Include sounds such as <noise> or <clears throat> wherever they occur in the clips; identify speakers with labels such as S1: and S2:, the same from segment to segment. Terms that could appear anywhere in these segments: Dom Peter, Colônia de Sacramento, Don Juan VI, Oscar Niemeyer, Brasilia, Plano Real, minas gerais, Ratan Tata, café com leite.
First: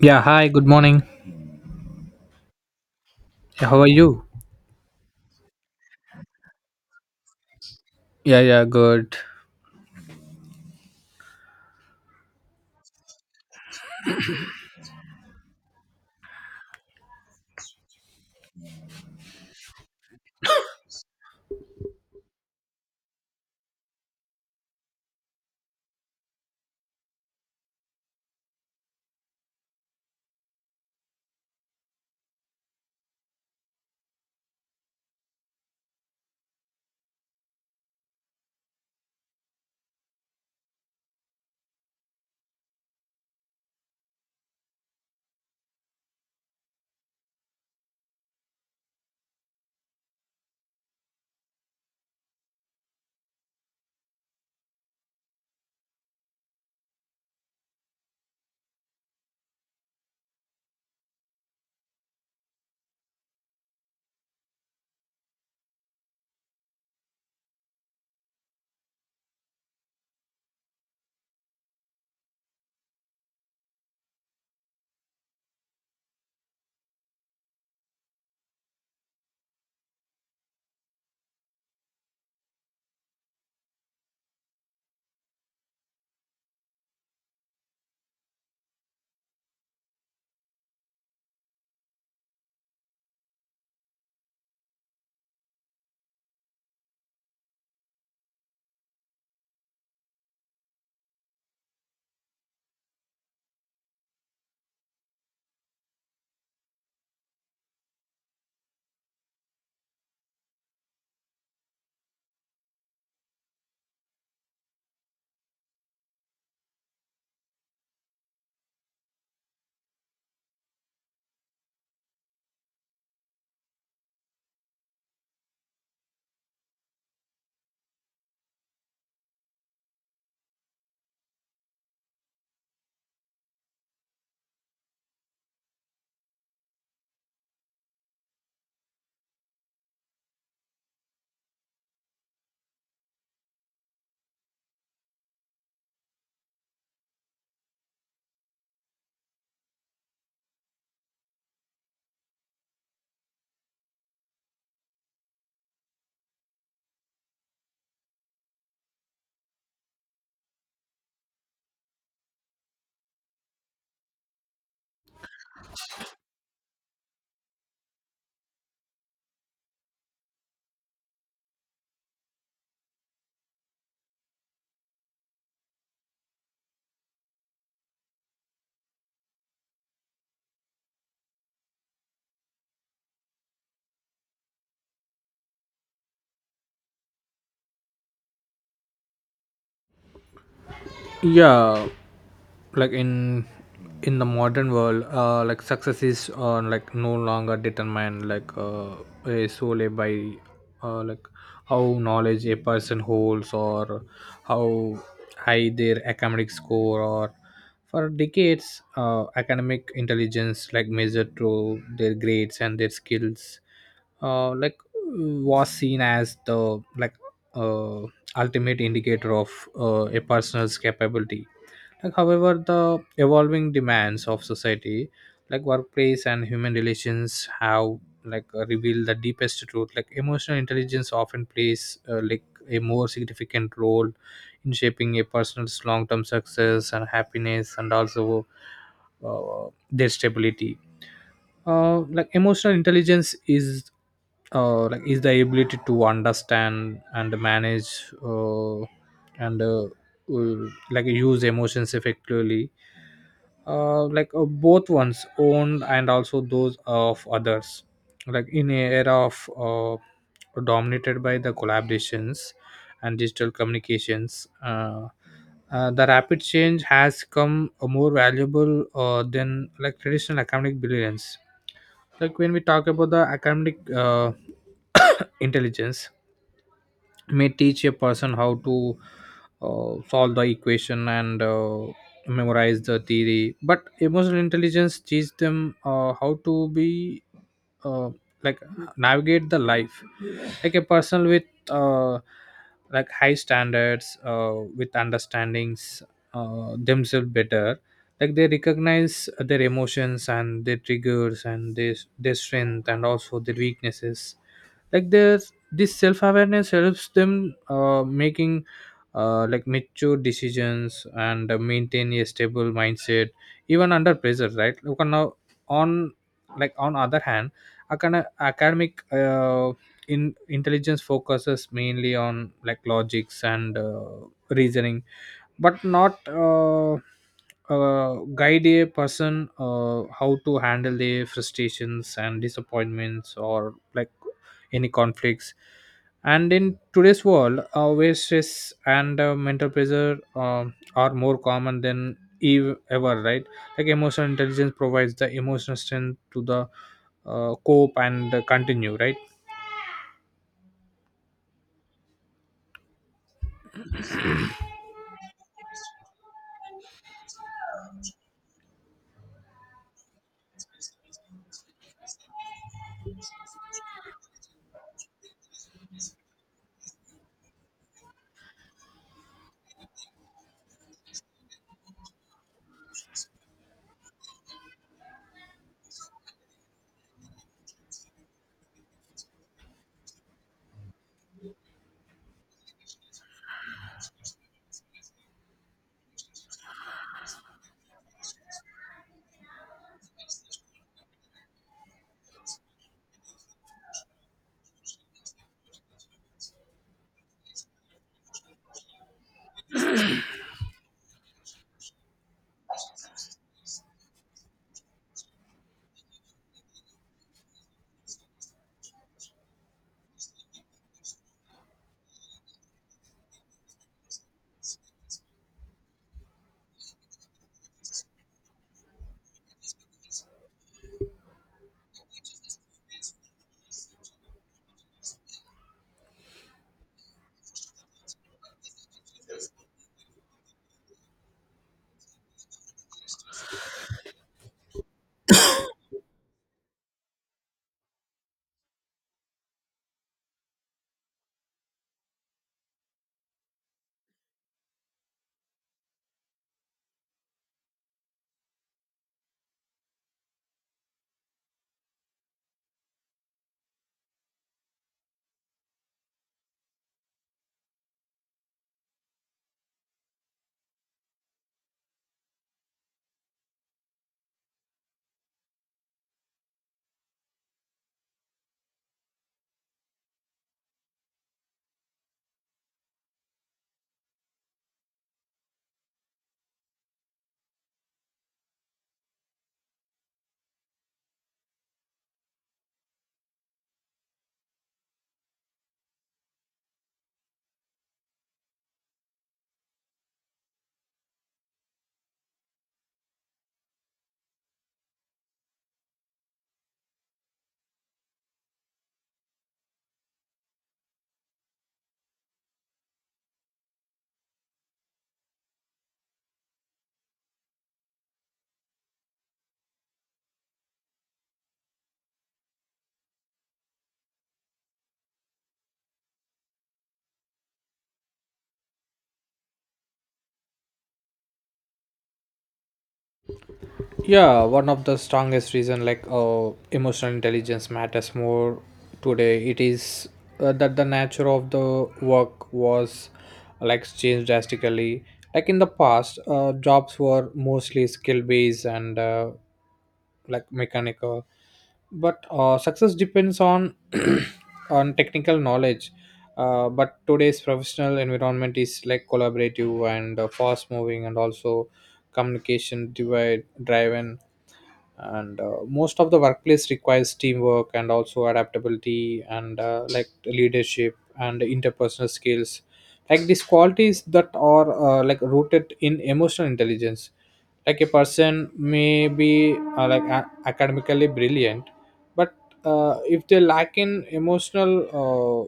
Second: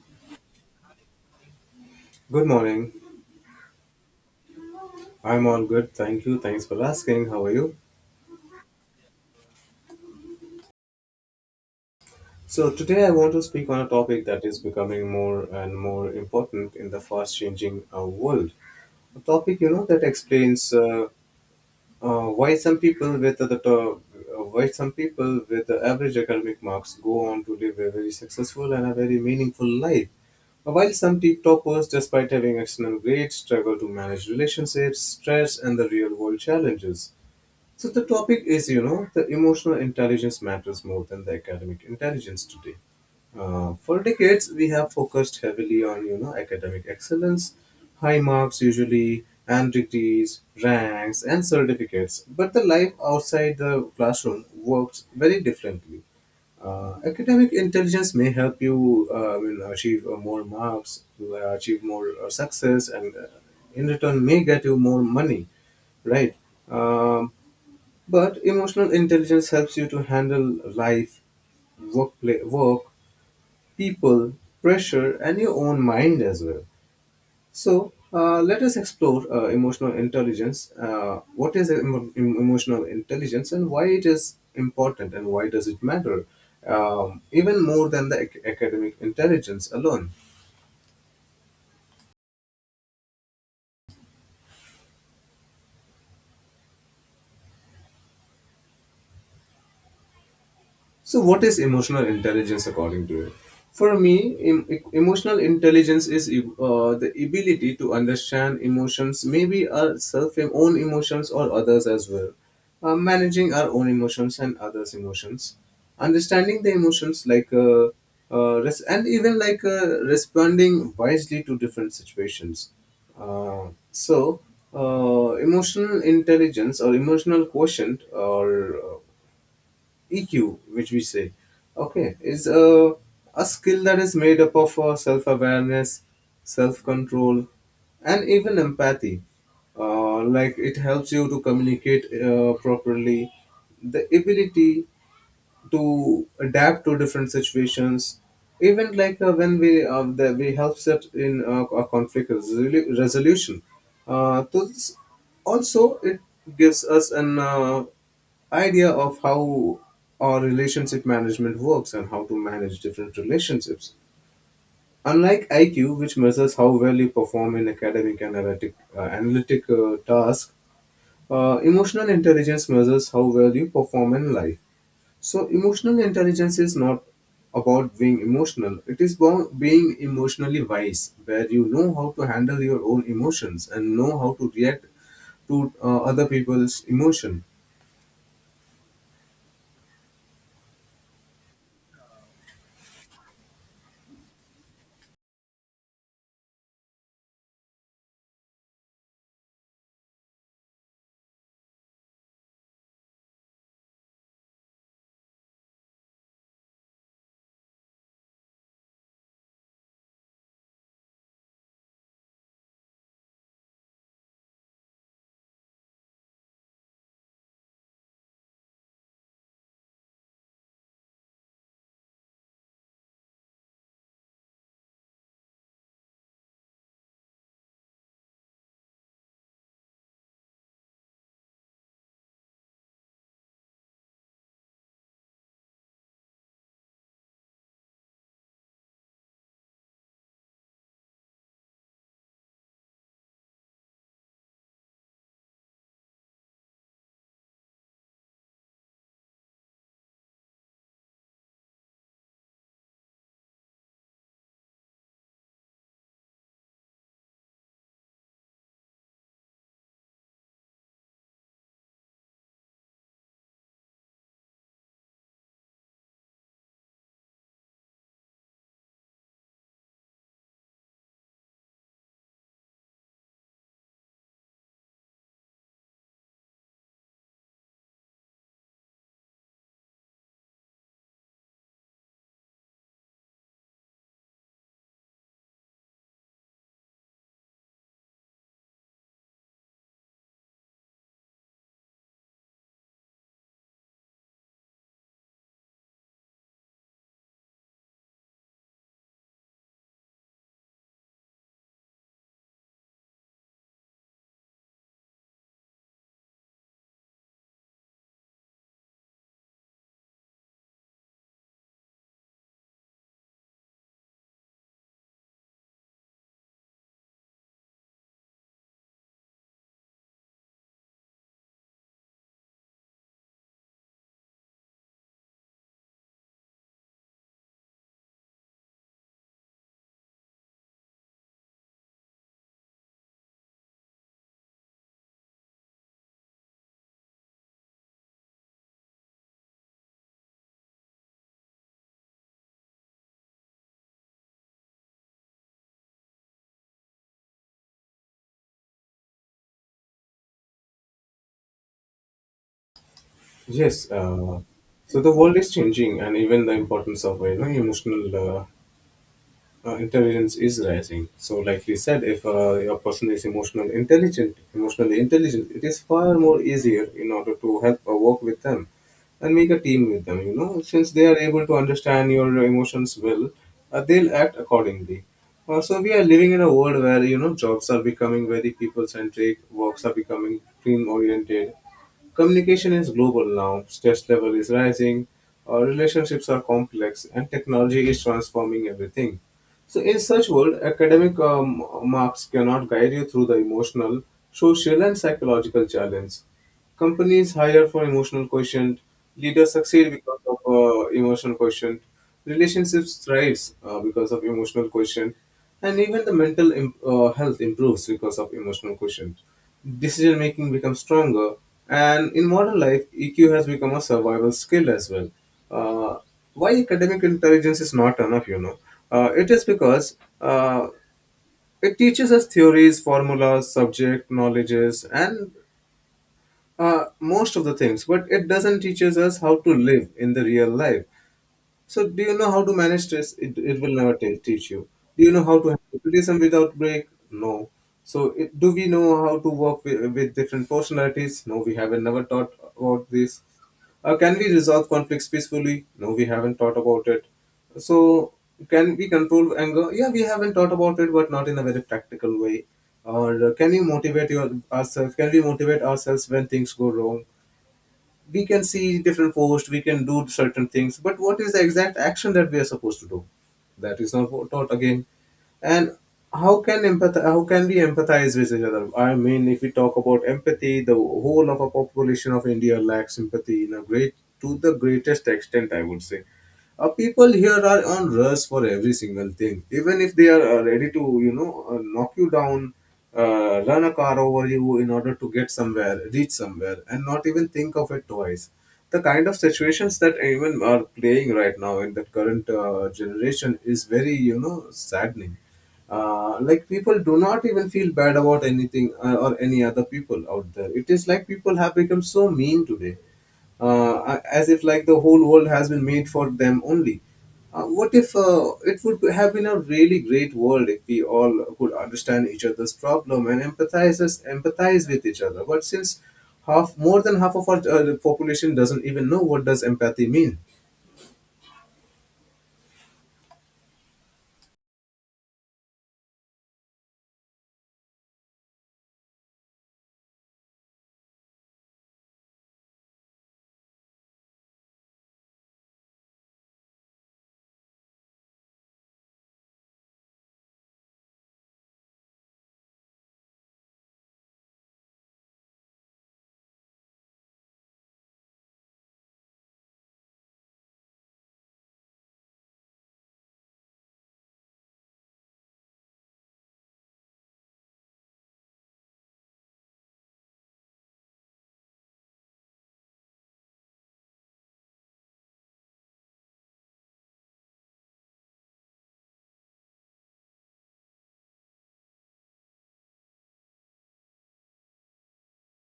S1: Yeah, hi, good morning.
S2: Good morning.
S1: Yeah, how are you?
S2: I'm all good. Thank you. Thanks for asking. How are you?
S1: Yeah, yeah, good.
S2: So, today I want to speak on a topic that is becoming more and more important in the fast changing world. A topic, you know, that explains why some people with why some people with the average academic marks go on to live a very successful and a very meaningful life. While some tip toppers, despite having excellent grades, struggle to manage relationships, stress, and the real world challenges. So the topic is, you know, the emotional intelligence matters more than the academic intelligence today. For decades, we have focused heavily on, you know, academic excellence, high marks usually, and degrees, ranks, and certificates. But the life outside the classroom works very differently. Academic intelligence may help you achieve more marks, achieve more success, and in return may get you more money, right? Um but emotional intelligence helps you to handle life, work, work, people, pressure, and your own mind as well. So, let us explore emotional intelligence. What is emotional intelligence and why it is important and why does it matter? Even more than the academic intelligence alone. So, what is emotional intelligence according to you? For me, emotional intelligence is the ability to understand emotions, maybe our self own emotions or others as well. Managing our own emotions and others' emotions, understanding the emotions like and even like responding wisely to different situations. Uh, so, Emotional intelligence or emotional quotient or EQ, which we say, okay, is a skill that is made up of self awareness, self control, and even empathy. Like it helps you to communicate properly, the ability to adapt to different situations, even like we help set in a resolution to this. Also, it gives us an idea of how our relationship management works and how to manage different relationships, unlike iq which measures how well you perform in academic and analytic task. Emotional intelligence measures how well you perform in life. So, emotional intelligence is not about being emotional, it is about being emotionally wise, where you know how to handle your own emotions and know how to react to other people's emotion.
S1: Yeah, like in the modern world, like success is, like no longer determined, like, solely by, like how knowledge a person holds, or how high their academic score. Or for decades, academic intelligence, like measured through their grades and their skills, like was seen as the, like, uh, ultimate indicator of a person's capability. Like, however, the evolving demands of society, like workplace and human relations, have, like, revealed the deepest truth. Like emotional intelligence often plays, like a more significant role in shaping a person's long-term success and happiness, and also their stability, like emotional intelligence is, like, is the ability to understand and manage, and like use emotions effectively, both ones owned and also those of others, like in a era of, dominated by the collaborations and digital communications, the rapid change has come more valuable than like traditional academic brilliance. Like when we talk about the academic, <coughs> intelligence may teach a person how to, solve the equation and, memorize the theory, but emotional intelligence teach them, how to be, uh, like navigate the life. Like a person with, uh, like high standards, with understandings, themselves better, like they recognize their emotions and their triggers and their strength and also their weaknesses. Like there's this self-awareness, helps them, making, like mature decisions and, maintain a stable mindset even under pressure, right? Look on now, on, like on other hand, academic, in intelligence focuses mainly on like logics and, reasoning, but not, guide a person, how to handle their frustrations and disappointments, or like any conflicts. And in today's world, where stress and, mental pressure are more common than ever, right? Like emotional intelligence provides the emotional strength to the, cope and continue, right?
S2: Yes, so the world is changing, and even the importance of emotional intelligence is rising. So, like we said, if a person is emotionally intelligent, it is far more easier in order to help or work with them and make a team with them, you know, since they are able to understand your emotions well. They'll act accordingly. Also, we are living in a world where you know jobs are becoming very people centric, works are becoming team oriented, communication is global now, stress level is rising, relationships are complex and technology is transforming everything. So in such world, academic marks cannot guide you through the emotional, social and psychological challenge. Companies hire for emotional quotient. Leaders succeed because of emotional quotient. Relationships thrives because of emotional quotient, and even the mental health improves because of emotional quotient. Decision making becomes stronger, and in modern life, EQ has become a survival skill as well. Uh, why academic intelligence is not enough, you know? It is because it teaches us theories, formulas, subject knowledges, and most of the things, but it doesn't teaches us how to live in the real life. So, do you know how to manage stress? It will never teach you. Do you know how to handle criticism without break? No. So, it, do we know how to work with different personalities? No, we haven't never taught about this. Can we resolve conflicts peacefully? No, we haven't thought about it. So, can we control anger? Yeah, we haven't thought about it, but not in a very practical way. Or can you motivate ourselves? Can we motivate ourselves when things go wrong? We can see different posts, we can do certain things, but what is the exact action that we are supposed to do? That is not taught again. And how can we empathize with each other? I mean, if we talk about empathy, the whole of a population of India lacks empathy in a great to the greatest extent, I would say. People here are on rush for every single thing, even if they are ready to, you know, knock you down, run a car over you in order to get somewhere, reach somewhere and not even think of it twice. The kind of situations that even are playing right now in the current generation is very, you know, saddening. Like, people do not even feel bad about anything, or any other people out there. It is like people have become so mean today, as if like the whole world has been made for them only. What if it would have been a really great world if we all could understand each other's problem and empathize with each other? But since half more than half of our population doesn't even know what does empathy mean.
S1: Yeah, one of the strongest reason, like, emotional intelligence matters more today. It is, that the nature of the work was, like, changed drastically. Like in the past, jobs were mostly skill based and, like mechanical, but, success depends on <clears throat> on technical knowledge. But today's professional environment is like collaborative and, fast moving, and also communication divide driven. And, most of the workplace requires teamwork and also adaptability and, like leadership and interpersonal skills, like these qualities that are, like rooted in emotional intelligence. Like a person may be, academically brilliant, but, if they lack in emotional, uh,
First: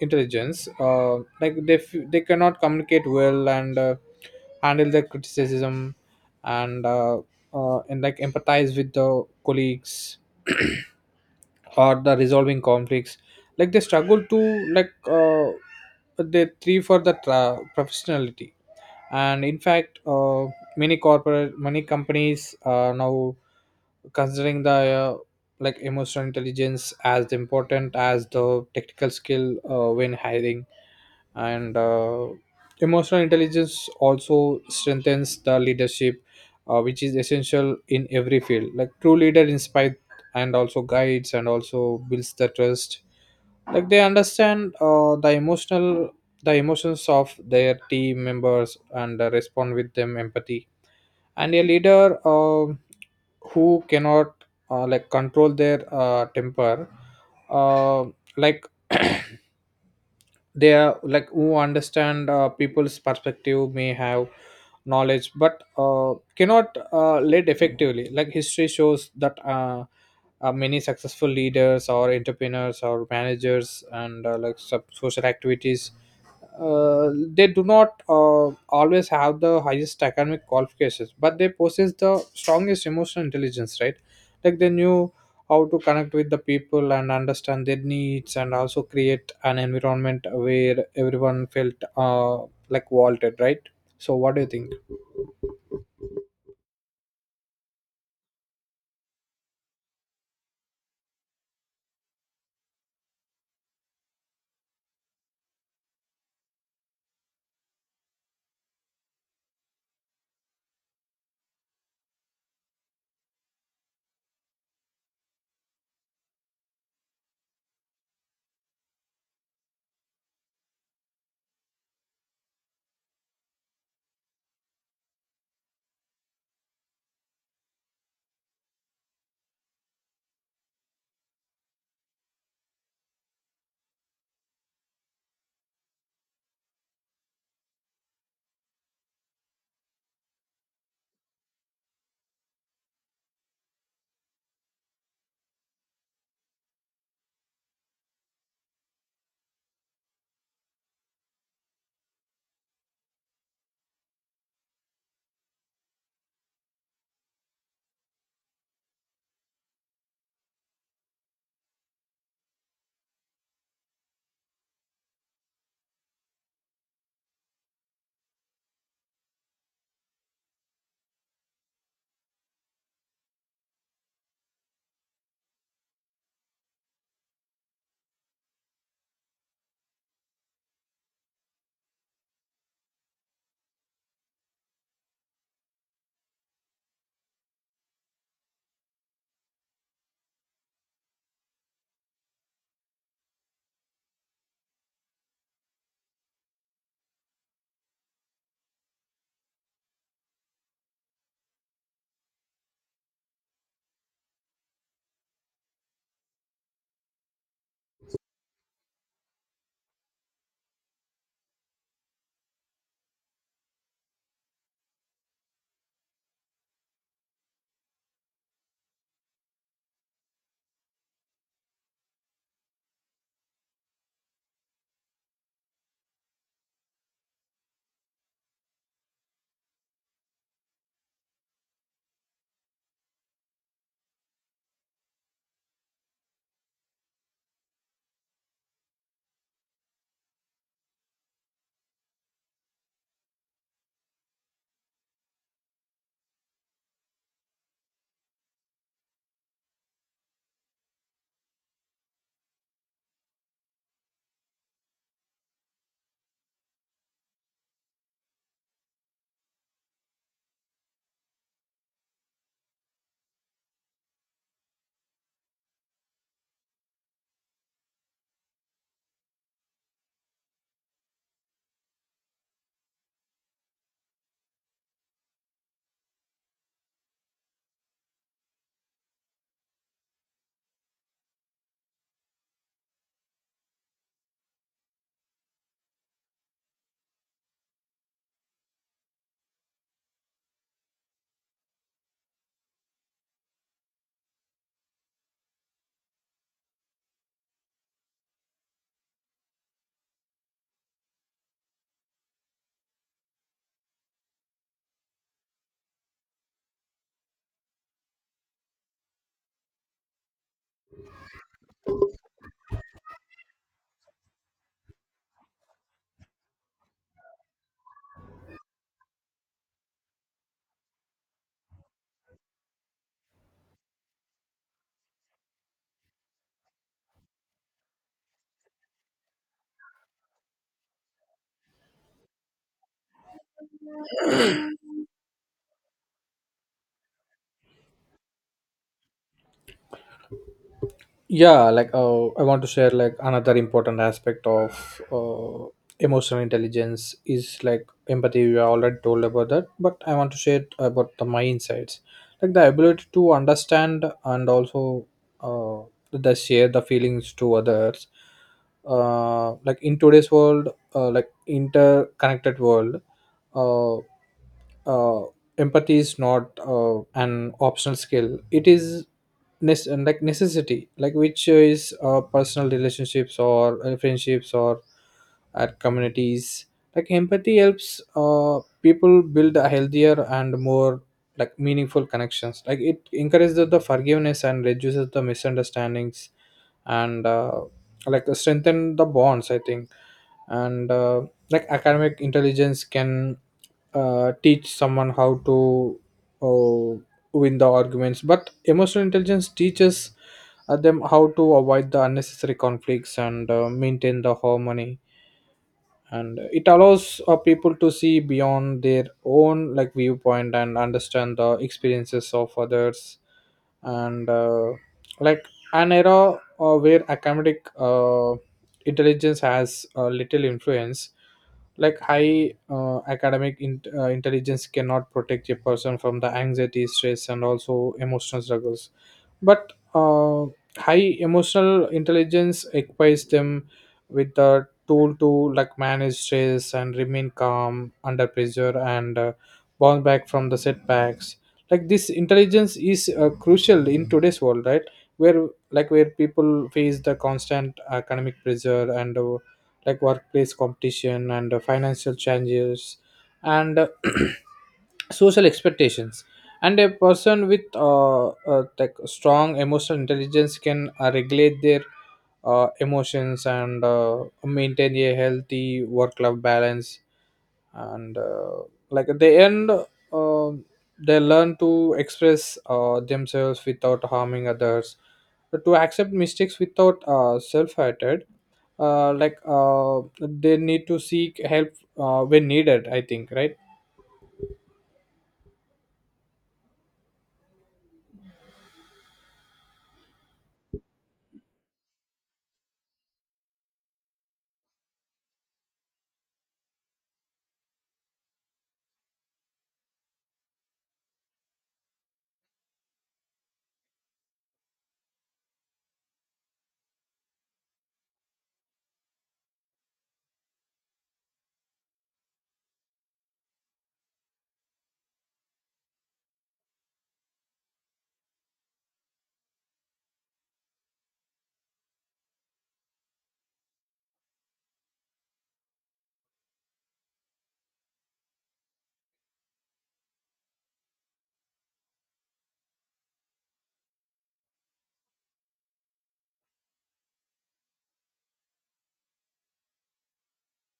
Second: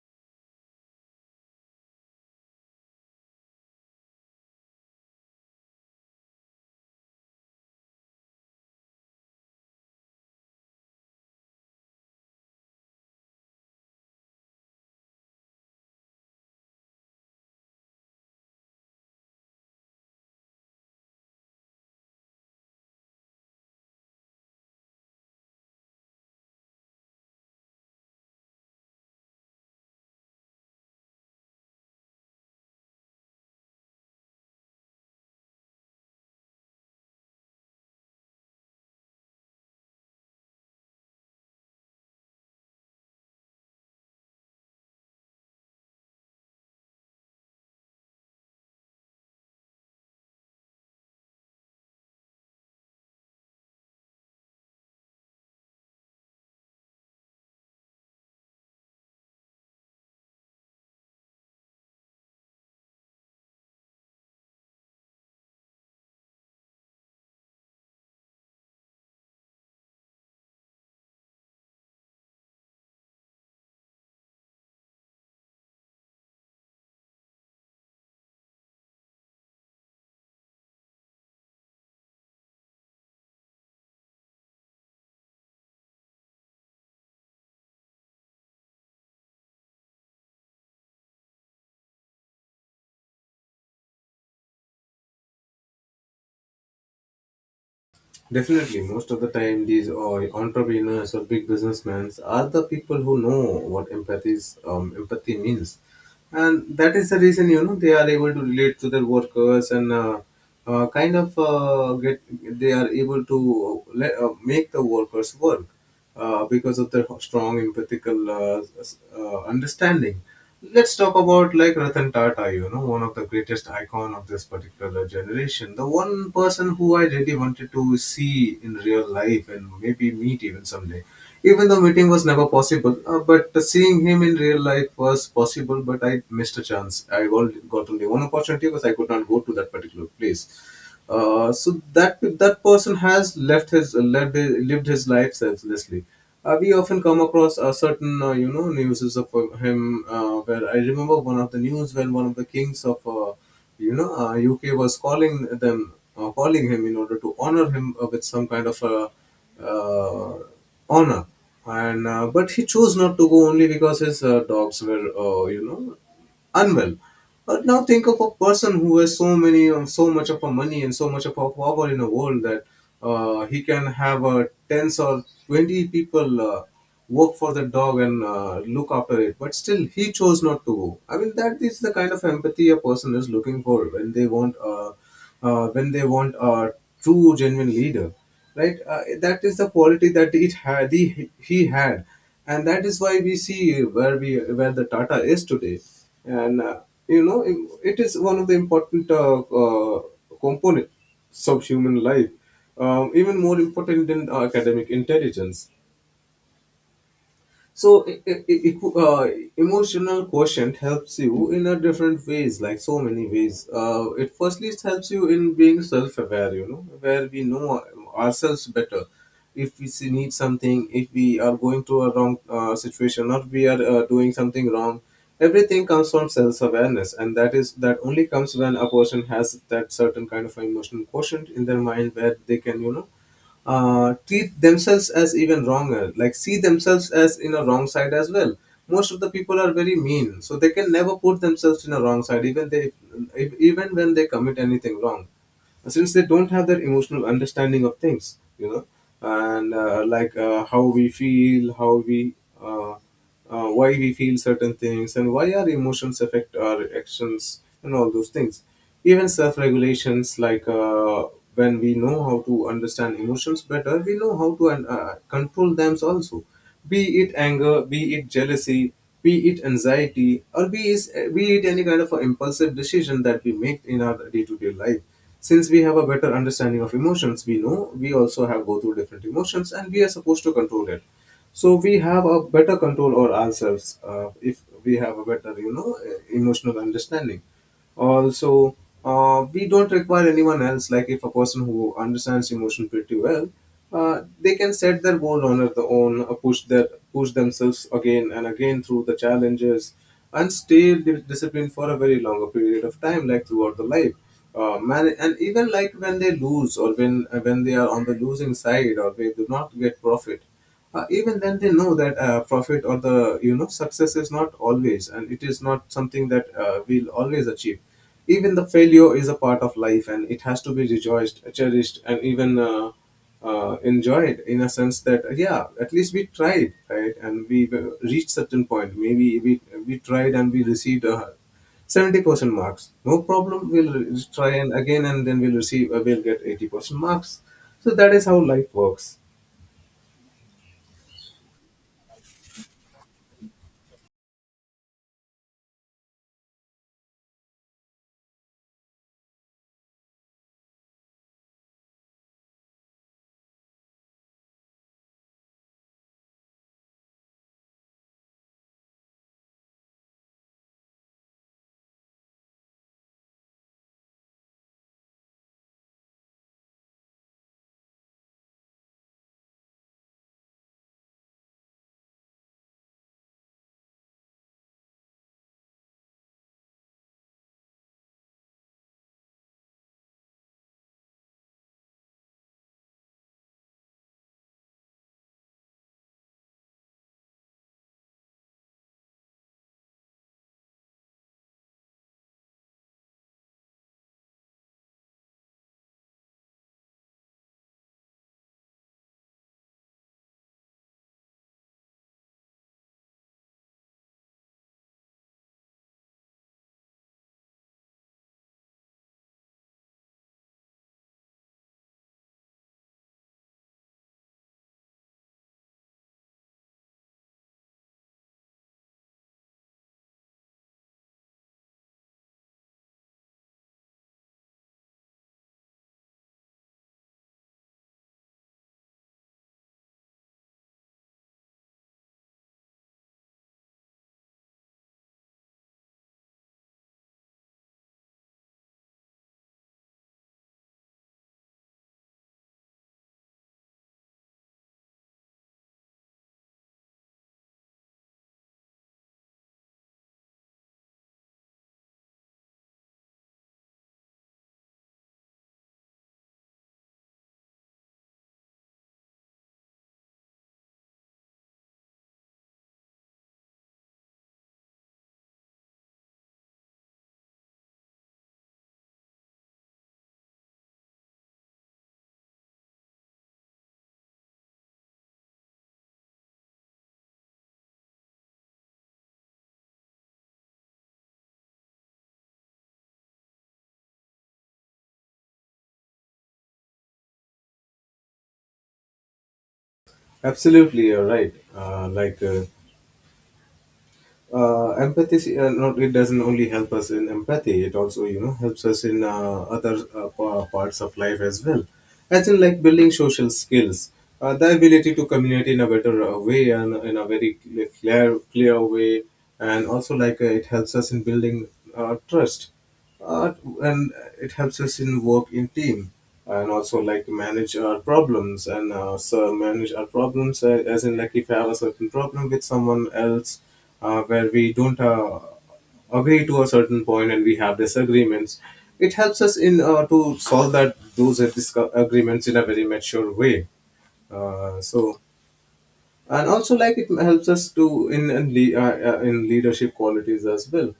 S1: intelligence, like they cannot communicate well and, handle the criticism and, and like empathize with the colleagues, <clears throat> or the resolving conflicts. Like they struggle to, like, they three for the professionality. And in fact, many corporate, many companies are now considering the, like emotional intelligence as important as the technical skill when hiring. And, emotional intelligence also strengthens the leadership, which is essential in every field. Like true leader inspires and also guides and also builds the trust. Like they understand, the emotions of their team members and, respond with them empathy. And a leader who cannot, like control their, temper, uh, like <clears throat> they are like who understand, people's perspective may have knowledge, but, cannot, lead effectively. Like history shows that, many successful leaders or entrepreneurs or managers and, social activities, uh, they do not, always have the highest academic qualifications, but they possess the strongest emotional intelligence, right? Like they knew how to connect with the people and understand their needs, and also create an environment where everyone felt, like wanted, right? So, what do you think?
S2: Definitely, most of the time, these entrepreneurs or big businessmen are the people who know what empathy is, empathy means, and that is the reason, you know, they are able to relate to their workers and kind of get they are able to make the workers work because of their strong empathical understanding. Let's talk about like Ratan Tata, you know, one of the greatest icon of this particular generation, the one person who I really wanted to see in real life and maybe meet even someday. Even though meeting was never possible, but seeing him in real life was possible, but I missed a chance. I only got only one opportunity because I could not go to that particular place. So that person has lived his life selflessly. We often come across a certain newses of him, where I remember one of the news when one of the kings of UK was calling him in order to honor him with some kind of a uh, honor, and but he chose not to go only because his dogs were, unwell. But now think of a person who has so much of our money and so much of our power in the world that he can have tens or 20 people work for the dog and look after it, but still he chose not to go. I mean, that is the kind of empathy a person is looking for when they want, when they want a true genuine leader, right? That is the quality that it had he had. And that is why we see where the Tata is today. And you know it is one of the important components of human life, even more important than academic intelligence. So emotional quotient helps you in a different ways, like so many ways. It firstly it helps you in being self-aware, you know, where we know ourselves better. If we need something, if we are going through a wrong situation, or we are doing something wrong, everything comes from self-awareness, and that only comes when a person has that certain kind of emotional quotient in their mind, where they can, you know, treat themselves as even wronger, like see themselves as in a wrong side as well. Most of the people are very mean, so they can never put themselves in a wrong side, even they, if, even when they commit anything wrong, since they don't have that emotional understanding of things, you know, and how we feel, how we. Uh, why we feel certain things and why our emotions affect our actions and all those things, even self regulations. When we know how to understand emotions better, we know how to control them also, be it anger, be it jealousy, be it anxiety, or be it any kind of a impulsive decision that we make in our day-to-day life. Since we have a better understanding of emotions, we know we also have go through different emotions and we are supposed to control it, so we have a better control over ourselves if we have a better, you know, emotional understanding also. We don't require anyone else. Like if a person who understands emotion pretty well, they can set their goal on their own, push themselves again and again through the challenges and stay disciplined for a very longer period of time, like throughout the life. Man, and even like when they lose, or when they are on the losing side or they do not get profit, even then they know that profit or the, you know, success is not always, and it is not something that we'll always achieve. Even the failure is a part of life, and it has to be rejoiced, cherished, and even enjoyed, in a sense that yeah, at least we tried, right? And we reached certain point. Maybe we tried and we received 70% marks. No problem, we'll try and again, and then we'll receive we'll get 80% marks. So that is how life works.
S1: Yeah, like, I want to share, like, another important aspect of, emotional intelligence is like empathy. We already told about that, but I want to share about the my insights. Like the ability to understand and also, uh, the share the feelings to others, like in today's world, like interconnected world. uh, uh, Empathy is not, an optional skill, it is like necessity, like which is, personal relationships or, friendships or at communities. Like empathy helps, people build a healthier and more, like, meaningful connections. Like it encourages the forgiveness and reduces the misunderstandings, and, like strengthen the bonds, I think. And, like academic intelligence can, teach someone how to, uh, win the arguments, but emotional intelligence teaches, them how to avoid the unnecessary conflicts and, maintain the harmony. And it allows, people to see beyond their own, like, viewpoint and understand the experiences of others. And, like an era, where academic, intelligence has, little influence. Like high, academic intelligence cannot protect a person from the anxiety, stress, and also emotional struggles. But, high emotional intelligence equips them with the tool to, like, manage stress and remain calm under pressure and, bounce back from the setbacks. Like this intelligence is, crucial in today's world, right, where, like, where people face the constant economic pressure and, like workplace competition and, financial challenges and, <clears throat> social expectations. And a person with, like strong emotional intelligence can, regulate their, emotions and, maintain a healthy work life balance. And, like at the end, they learn to express, themselves without harming others, to accept mistakes without, self-hatred, they need to seek help, when needed, I think, right?
S2: Absolutely, you're right. Empathy, not it doesn't only help us in empathy. It also, you know, helps us in other parts of life as well, as in like building social skills, the ability to communicate in a better way and in a very clear way, and also like it helps us in building trust, uh, and it helps us in work in team, and also like manage our problems and so manage our problems as in like if I have a certain problem with someone else, where we don't agree to a certain point and we have disagreements, it helps us in to solve that those disagreements in a very mature way. So and also like it helps us to in leadership qualities as well.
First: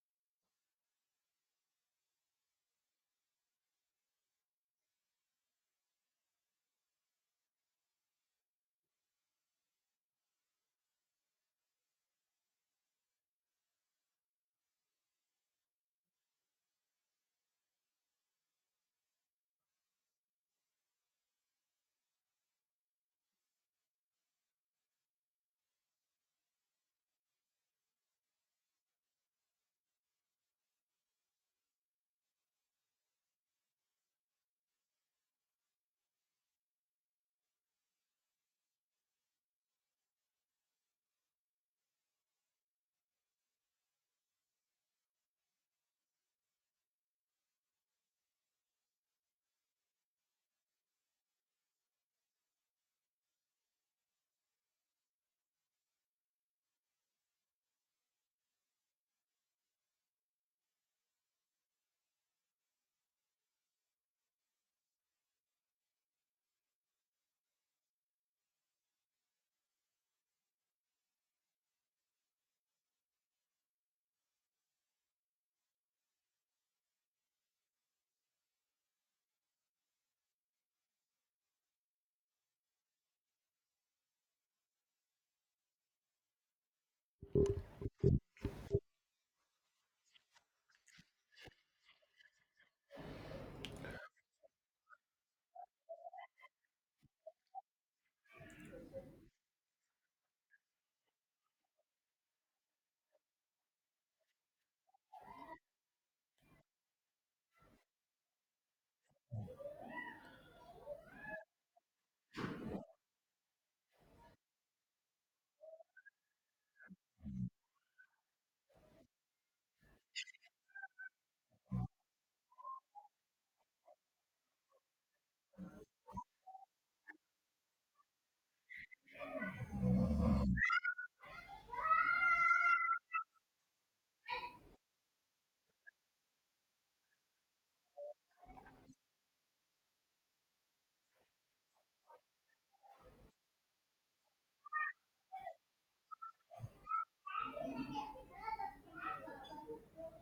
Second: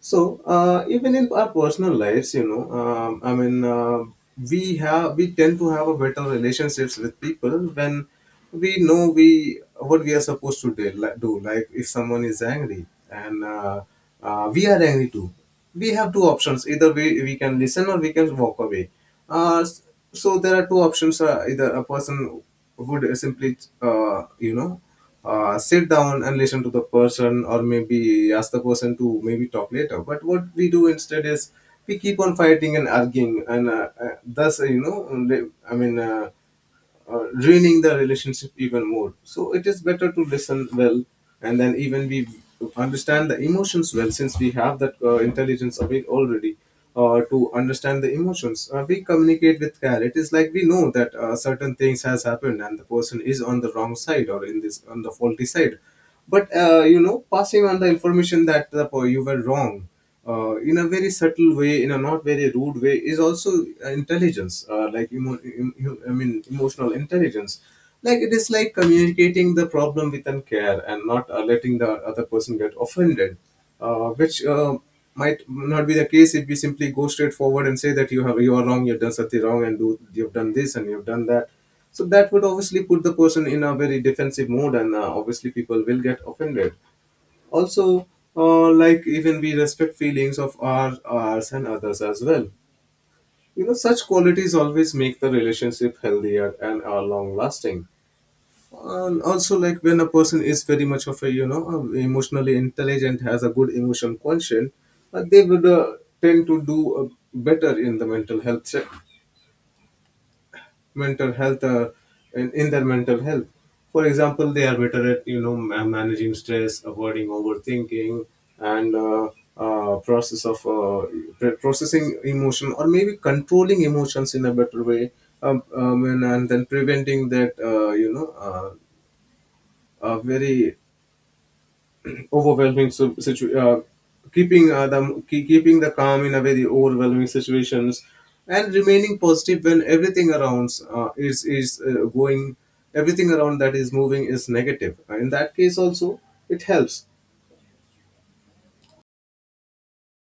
S2: Even in our personal lives, we tend to have a better relationships with people when we know we what we are supposed to do. Like if someone is angry and we are angry too, we have two options. Either we can listen or we can walk away. Uh, s- so there are two options. Either a person would simply, sit down and listen to the person, or maybe ask the person to maybe talk later. But what we do instead is we keep on fighting and arguing and thus, i mean uh, ruining the relationship even more. So it is better to listen well, and then even we understand the emotions well, since we have that intelligence of it already. To understand the emotions, we communicate with care. It is like we know that certain things has happened and the person is on the wrong side or in this on the faulty side. But passing on the information that the, you were wrong in a very subtle way, in a not very rude way, is also intelligence, emotional intelligence. Like it is like communicating the problem with an care and not letting the other person get offended, which might not be the case if we simply go straight forward and say that you are wrong, you've done something wrong, and do you've done this and you've done that. So that would obviously put the person in a very defensive mode, and obviously people will get offended also. Like even we respect feelings of our ours and others as well. You know, such qualities always make the relationship healthier and are long lasting. And also, like when a person is very much of a, emotionally intelligent, has a good emotion quotient, they would tend to do better in the mental health check, mental health uh, in their mental health. For example, they are better at, you know, managing stress, avoiding overthinking, and process of processing emotion, or maybe controlling emotions in a better way, and then preventing that, a very overwhelming keeping the calm in a very overwhelming situations, and remaining positive when everything around that is moving is negative. In that case also, it helps.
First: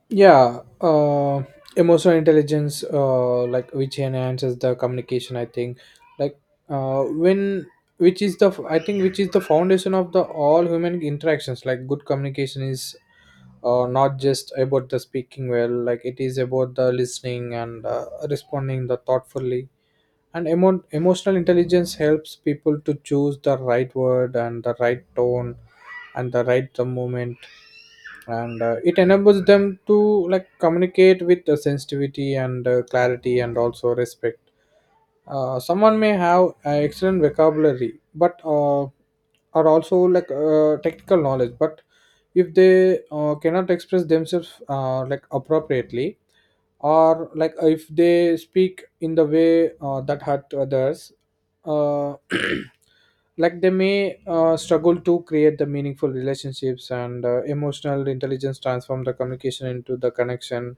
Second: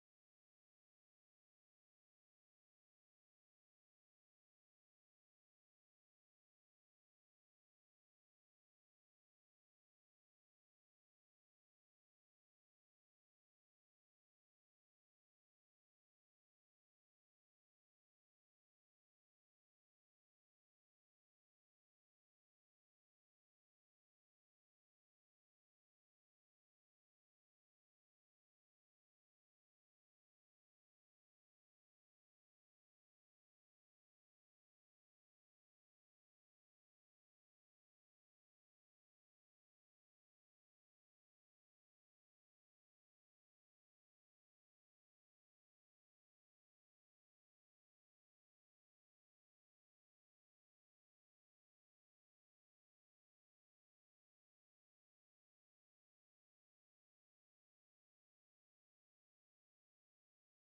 S1: Yeah, emotional intelligence, like, which enhances the communication, I think. Like, when, which is the, I think, which is the foundation of the all human interactions. Like good communication is, not just about the speaking well, like it is about the listening and, responding the thoughtfully. And emotional intelligence helps people to choose the right word and the right tone and the right the moment. And, it enables them to, like, communicate with, sensitivity and, clarity and also respect. Someone may have, excellent vocabulary, but, are also like, technical knowledge, but if they, cannot express themselves, like appropriately, or like if they speak in the way, that hurt others, uh, <clears throat> like they may, struggle to create the meaningful relationships, and, emotional intelligence transform the communication into the connection.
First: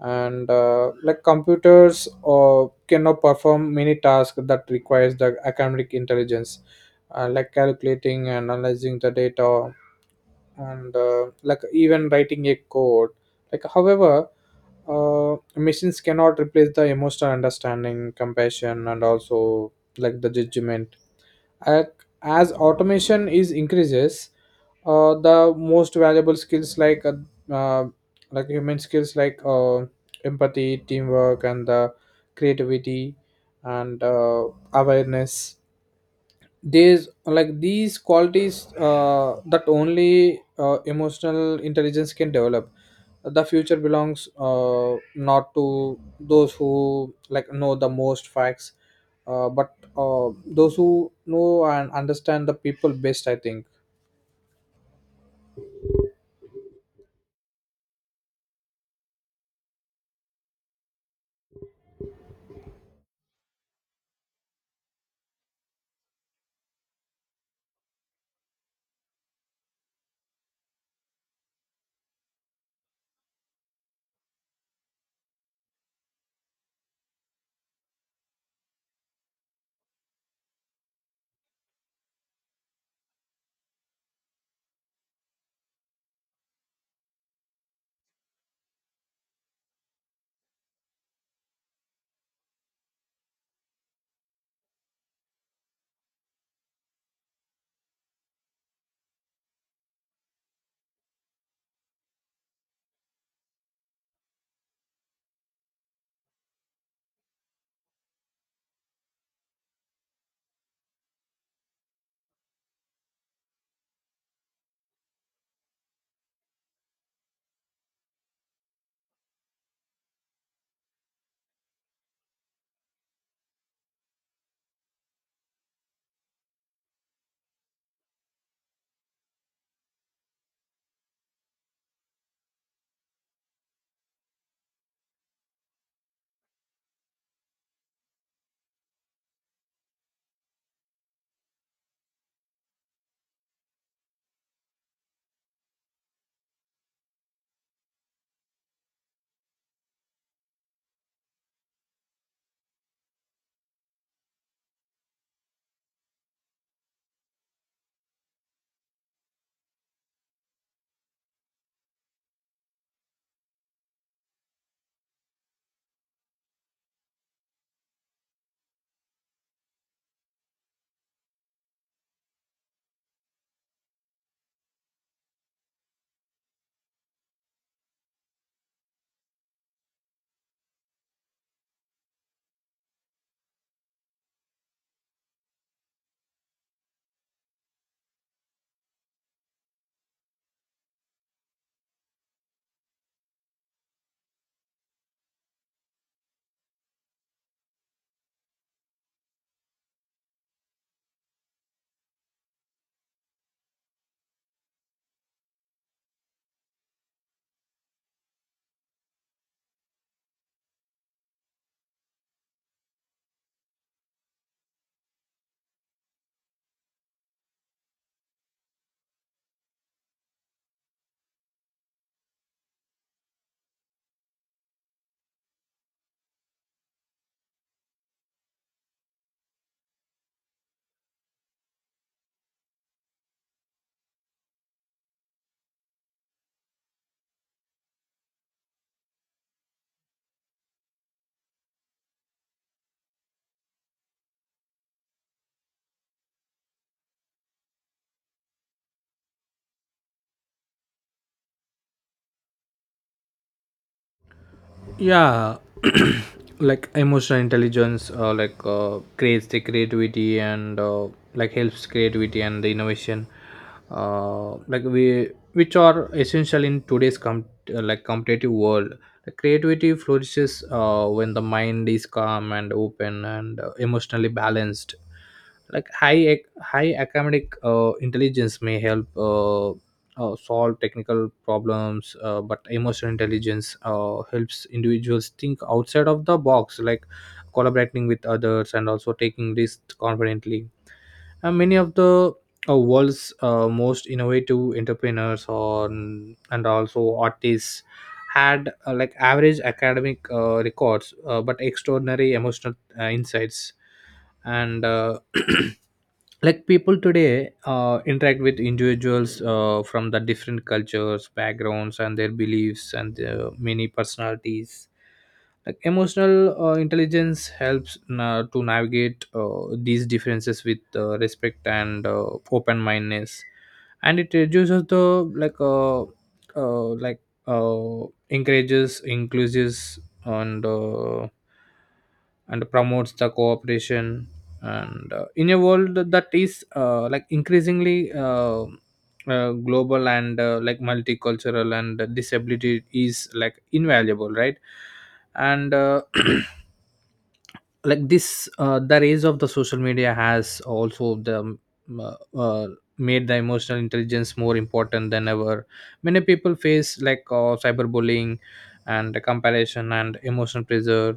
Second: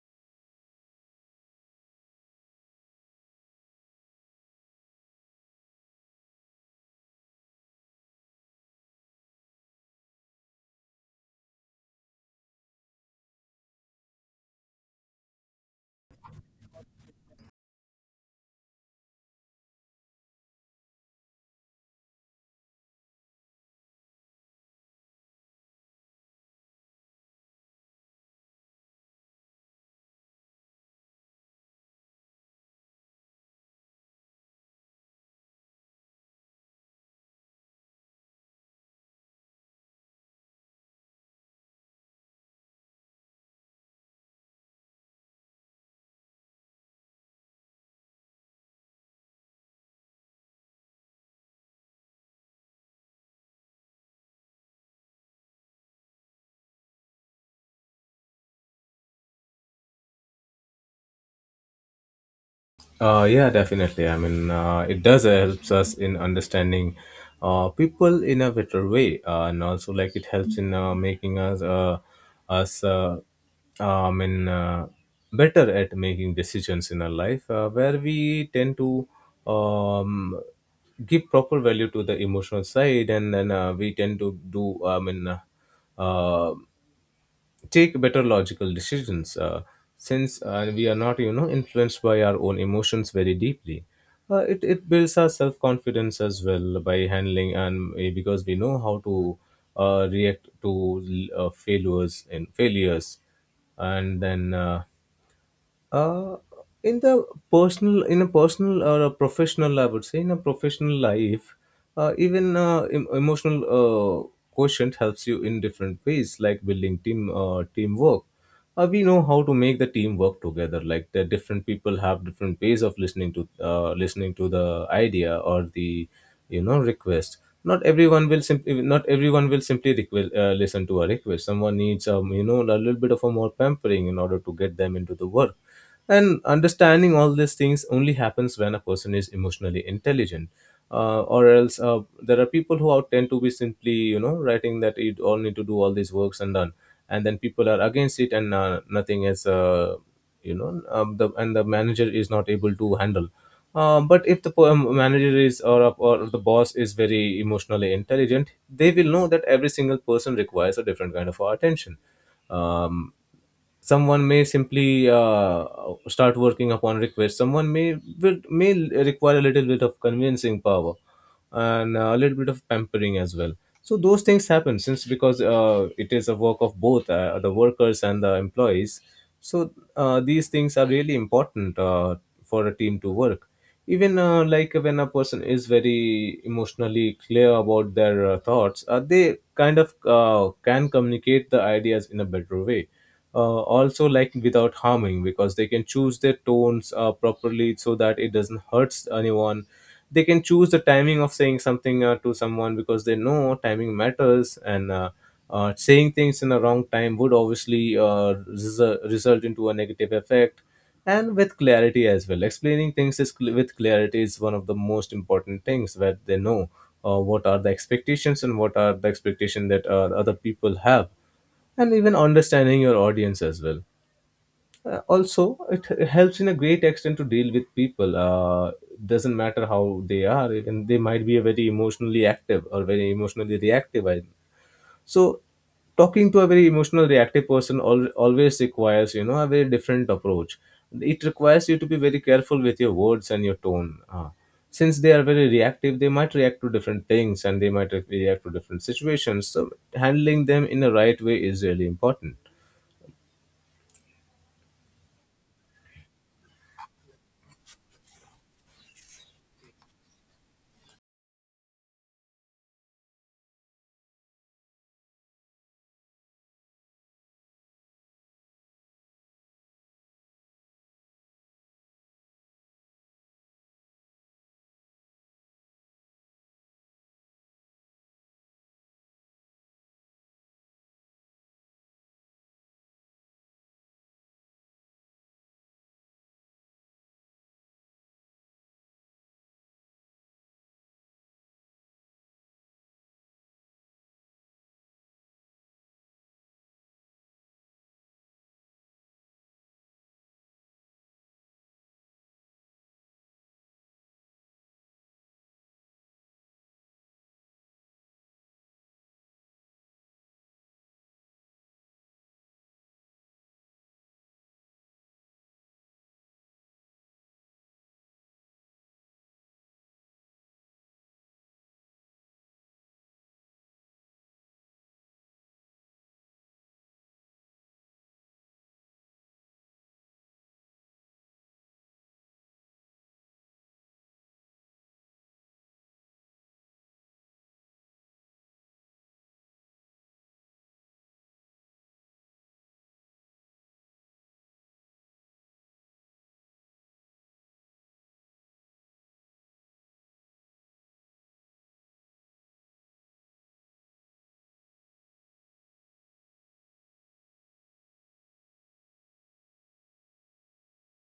S1: And, like computers, cannot perform many tasks that requires the academic intelligence, like calculating and analyzing the data and, like even writing a code. Like however, machines cannot replace the emotional understanding, compassion, and also, like, the judgment. Uh, as automation is increases, the most valuable skills, like, uh, like human skills, like, empathy, teamwork, and the creativity and, awareness. These, like, these qualities, that only, emotional intelligence can develop. The future belongs, not to those who like know the most facts, but, those who know and understand the people best, I think.
S2: Yeah, definitely. I mean, it does helps us in understanding people in a better way, and also like it helps in making us us I mean better at making decisions in our life, where we tend to um, give proper value to the emotional side, and then we tend to do, I mean, Uh, take better logical decisions, since we are not, you know, influenced by our own emotions very deeply. It builds our self-confidence as well by handling, because we know how to react to failures and failures, and then uh in the personal or a professional, I would say in a professional life, even emotional quotient helps you in different ways, like building team teamwork. We know how to make the team work together, like the different people have different ways of listening to listening to the idea, or the, you know, request. Not everyone will simply listen to a request. Someone needs, a little bit of a more pampering in order to get them into the work. And understanding all these things only happens when a person is emotionally intelligent. Or else, there are people who out tend to be simply, you know, writing that you all need to do all these works and done, and then people are against it, and nothing is, the and the manager is not able to handle. But if the manager is, or the boss is very emotionally intelligent, they will know that every single person requires a different kind of attention. um, Someone may simply start working upon request. Someone may may require a little bit of convincing power and a little bit of pampering as well. So those things happen since because it is a work of both the workers and the employees. so these things are really important for a team to work. Even like when a person is very emotionally clear about their thoughts, they kind of can communicate the ideas in a better way. Also, like without harming, because they can choose their tones properly so that it doesn't hurt anyone. They can choose the timing of saying something to someone, because they know timing matters, and saying things in the wrong time would obviously result into a negative effect. And with clarity as well, explaining things is with clarity is one of the most important things, where they know what are the expectations and what are the expectation that other people have. And even understanding your audience as well. Also, it helps in a great extent to deal with people, doesn't matter how they are, and they might be very emotionally active or very emotionally reactive. I so talking to a very emotional reactive person always requires, you know, a very different approach. It requires you to be very careful with your words and your tone, since they are very reactive, they might react to different things and they might react to different situations. So handling them in the right way is really important.
S1: Yeah. <clears throat> Like emotional intelligence, creates the creativity and, like helps creativity and the innovation, like we, which are essential in today's like competitive world. The creativity flourishes, when the mind is calm and open and, emotionally balanced. Like high high academic, intelligence may help, solve technical problems, but emotional intelligence, helps individuals think outside of the box, like collaborating with others and also taking risks confidently. And many of the, world's, most innovative entrepreneurs or, and also artists, had, like average academic, records, but extraordinary emotional, insights. And, <clears throat> like people today, interact with individuals, from the different cultures, backgrounds, and their beliefs, and their many personalities. Like emotional, intelligence helps to navigate, these differences with, respect and, open mindedness. And it reduces the, like uh, uh like encourages inclusives, and, and promotes the cooperation. And, in a world that is, like increasingly, global and, like multicultural, and disability is like invaluable, right? And, <clears throat> like this, the rise of the social media has also the, uh, uh, made the emotional intelligence more important than ever. Many people face, like, cyberbullying and comparison and emotional pressure,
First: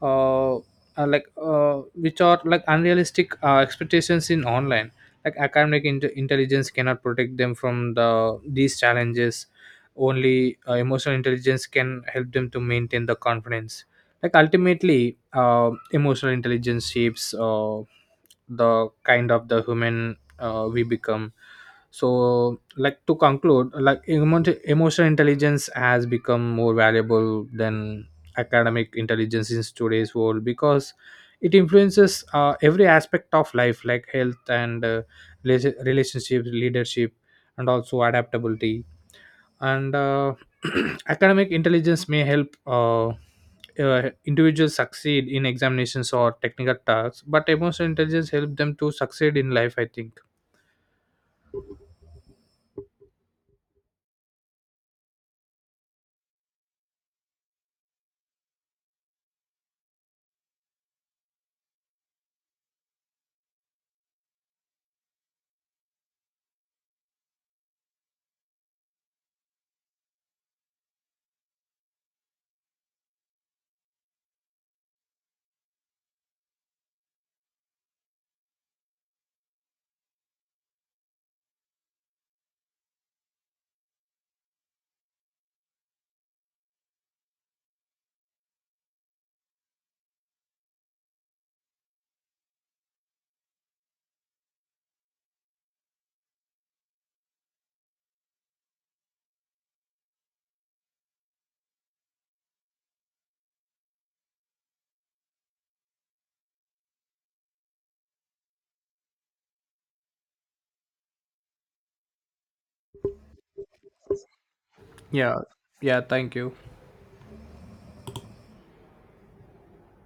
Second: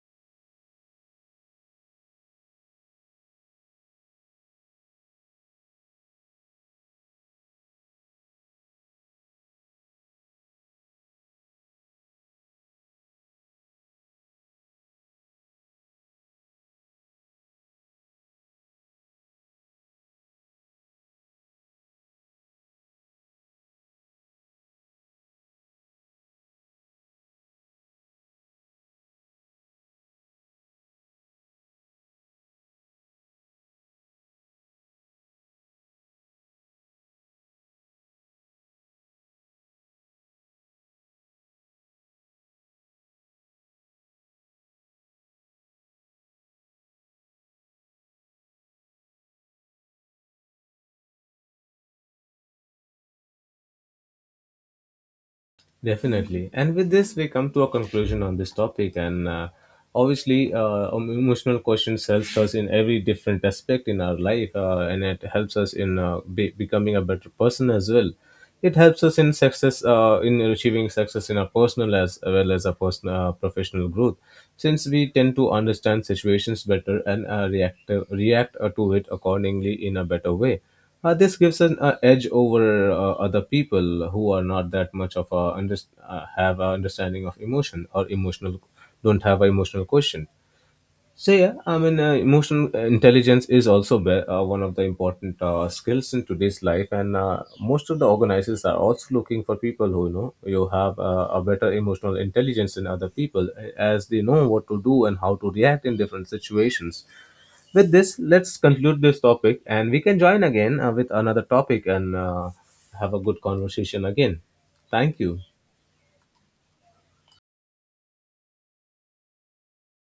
S1: which are like unrealistic, expectations in online. Like academic intelligence cannot protect them from the these challenges. Only, emotional intelligence can help them to maintain the confidence. Like ultimately, emotional intelligence shapes, the kind of the human, we become. So, like, to conclude, like, emotional intelligence has become more valuable than academic intelligence in today's world, because it influences, every aspect of life, like health and, relationships, leadership, and also adaptability and, <clears throat> academic intelligence may help, individuals succeed in examinations or technical tasks, but emotional intelligence helps them to succeed in life, I think.
S2: Definitely. And with this, we come to a conclusion on this topic. And obviously, emotional questions helps us in every different aspect in our life, and it helps us in becoming a better person as well. It helps us in success, in achieving success in our personal, as well as our personal professional growth, since we tend to understand situations better and react to it accordingly in a better way. This gives an edge over other people who are not that much of a have a understanding of emotion, or emotional, don't have an emotional quotient. So yeah, I mean, emotional intelligence is also one of the important skills in today's life, and most of the organizers are also looking for people who, you know, you have a better emotional intelligence than other people, as they know what to do and how to react in different situations. With this, let's conclude this topic, and we can join again with another topic and have a good conversation again. Thank
S1: Yeah.
S2: you.
S1: Yeah, thank you.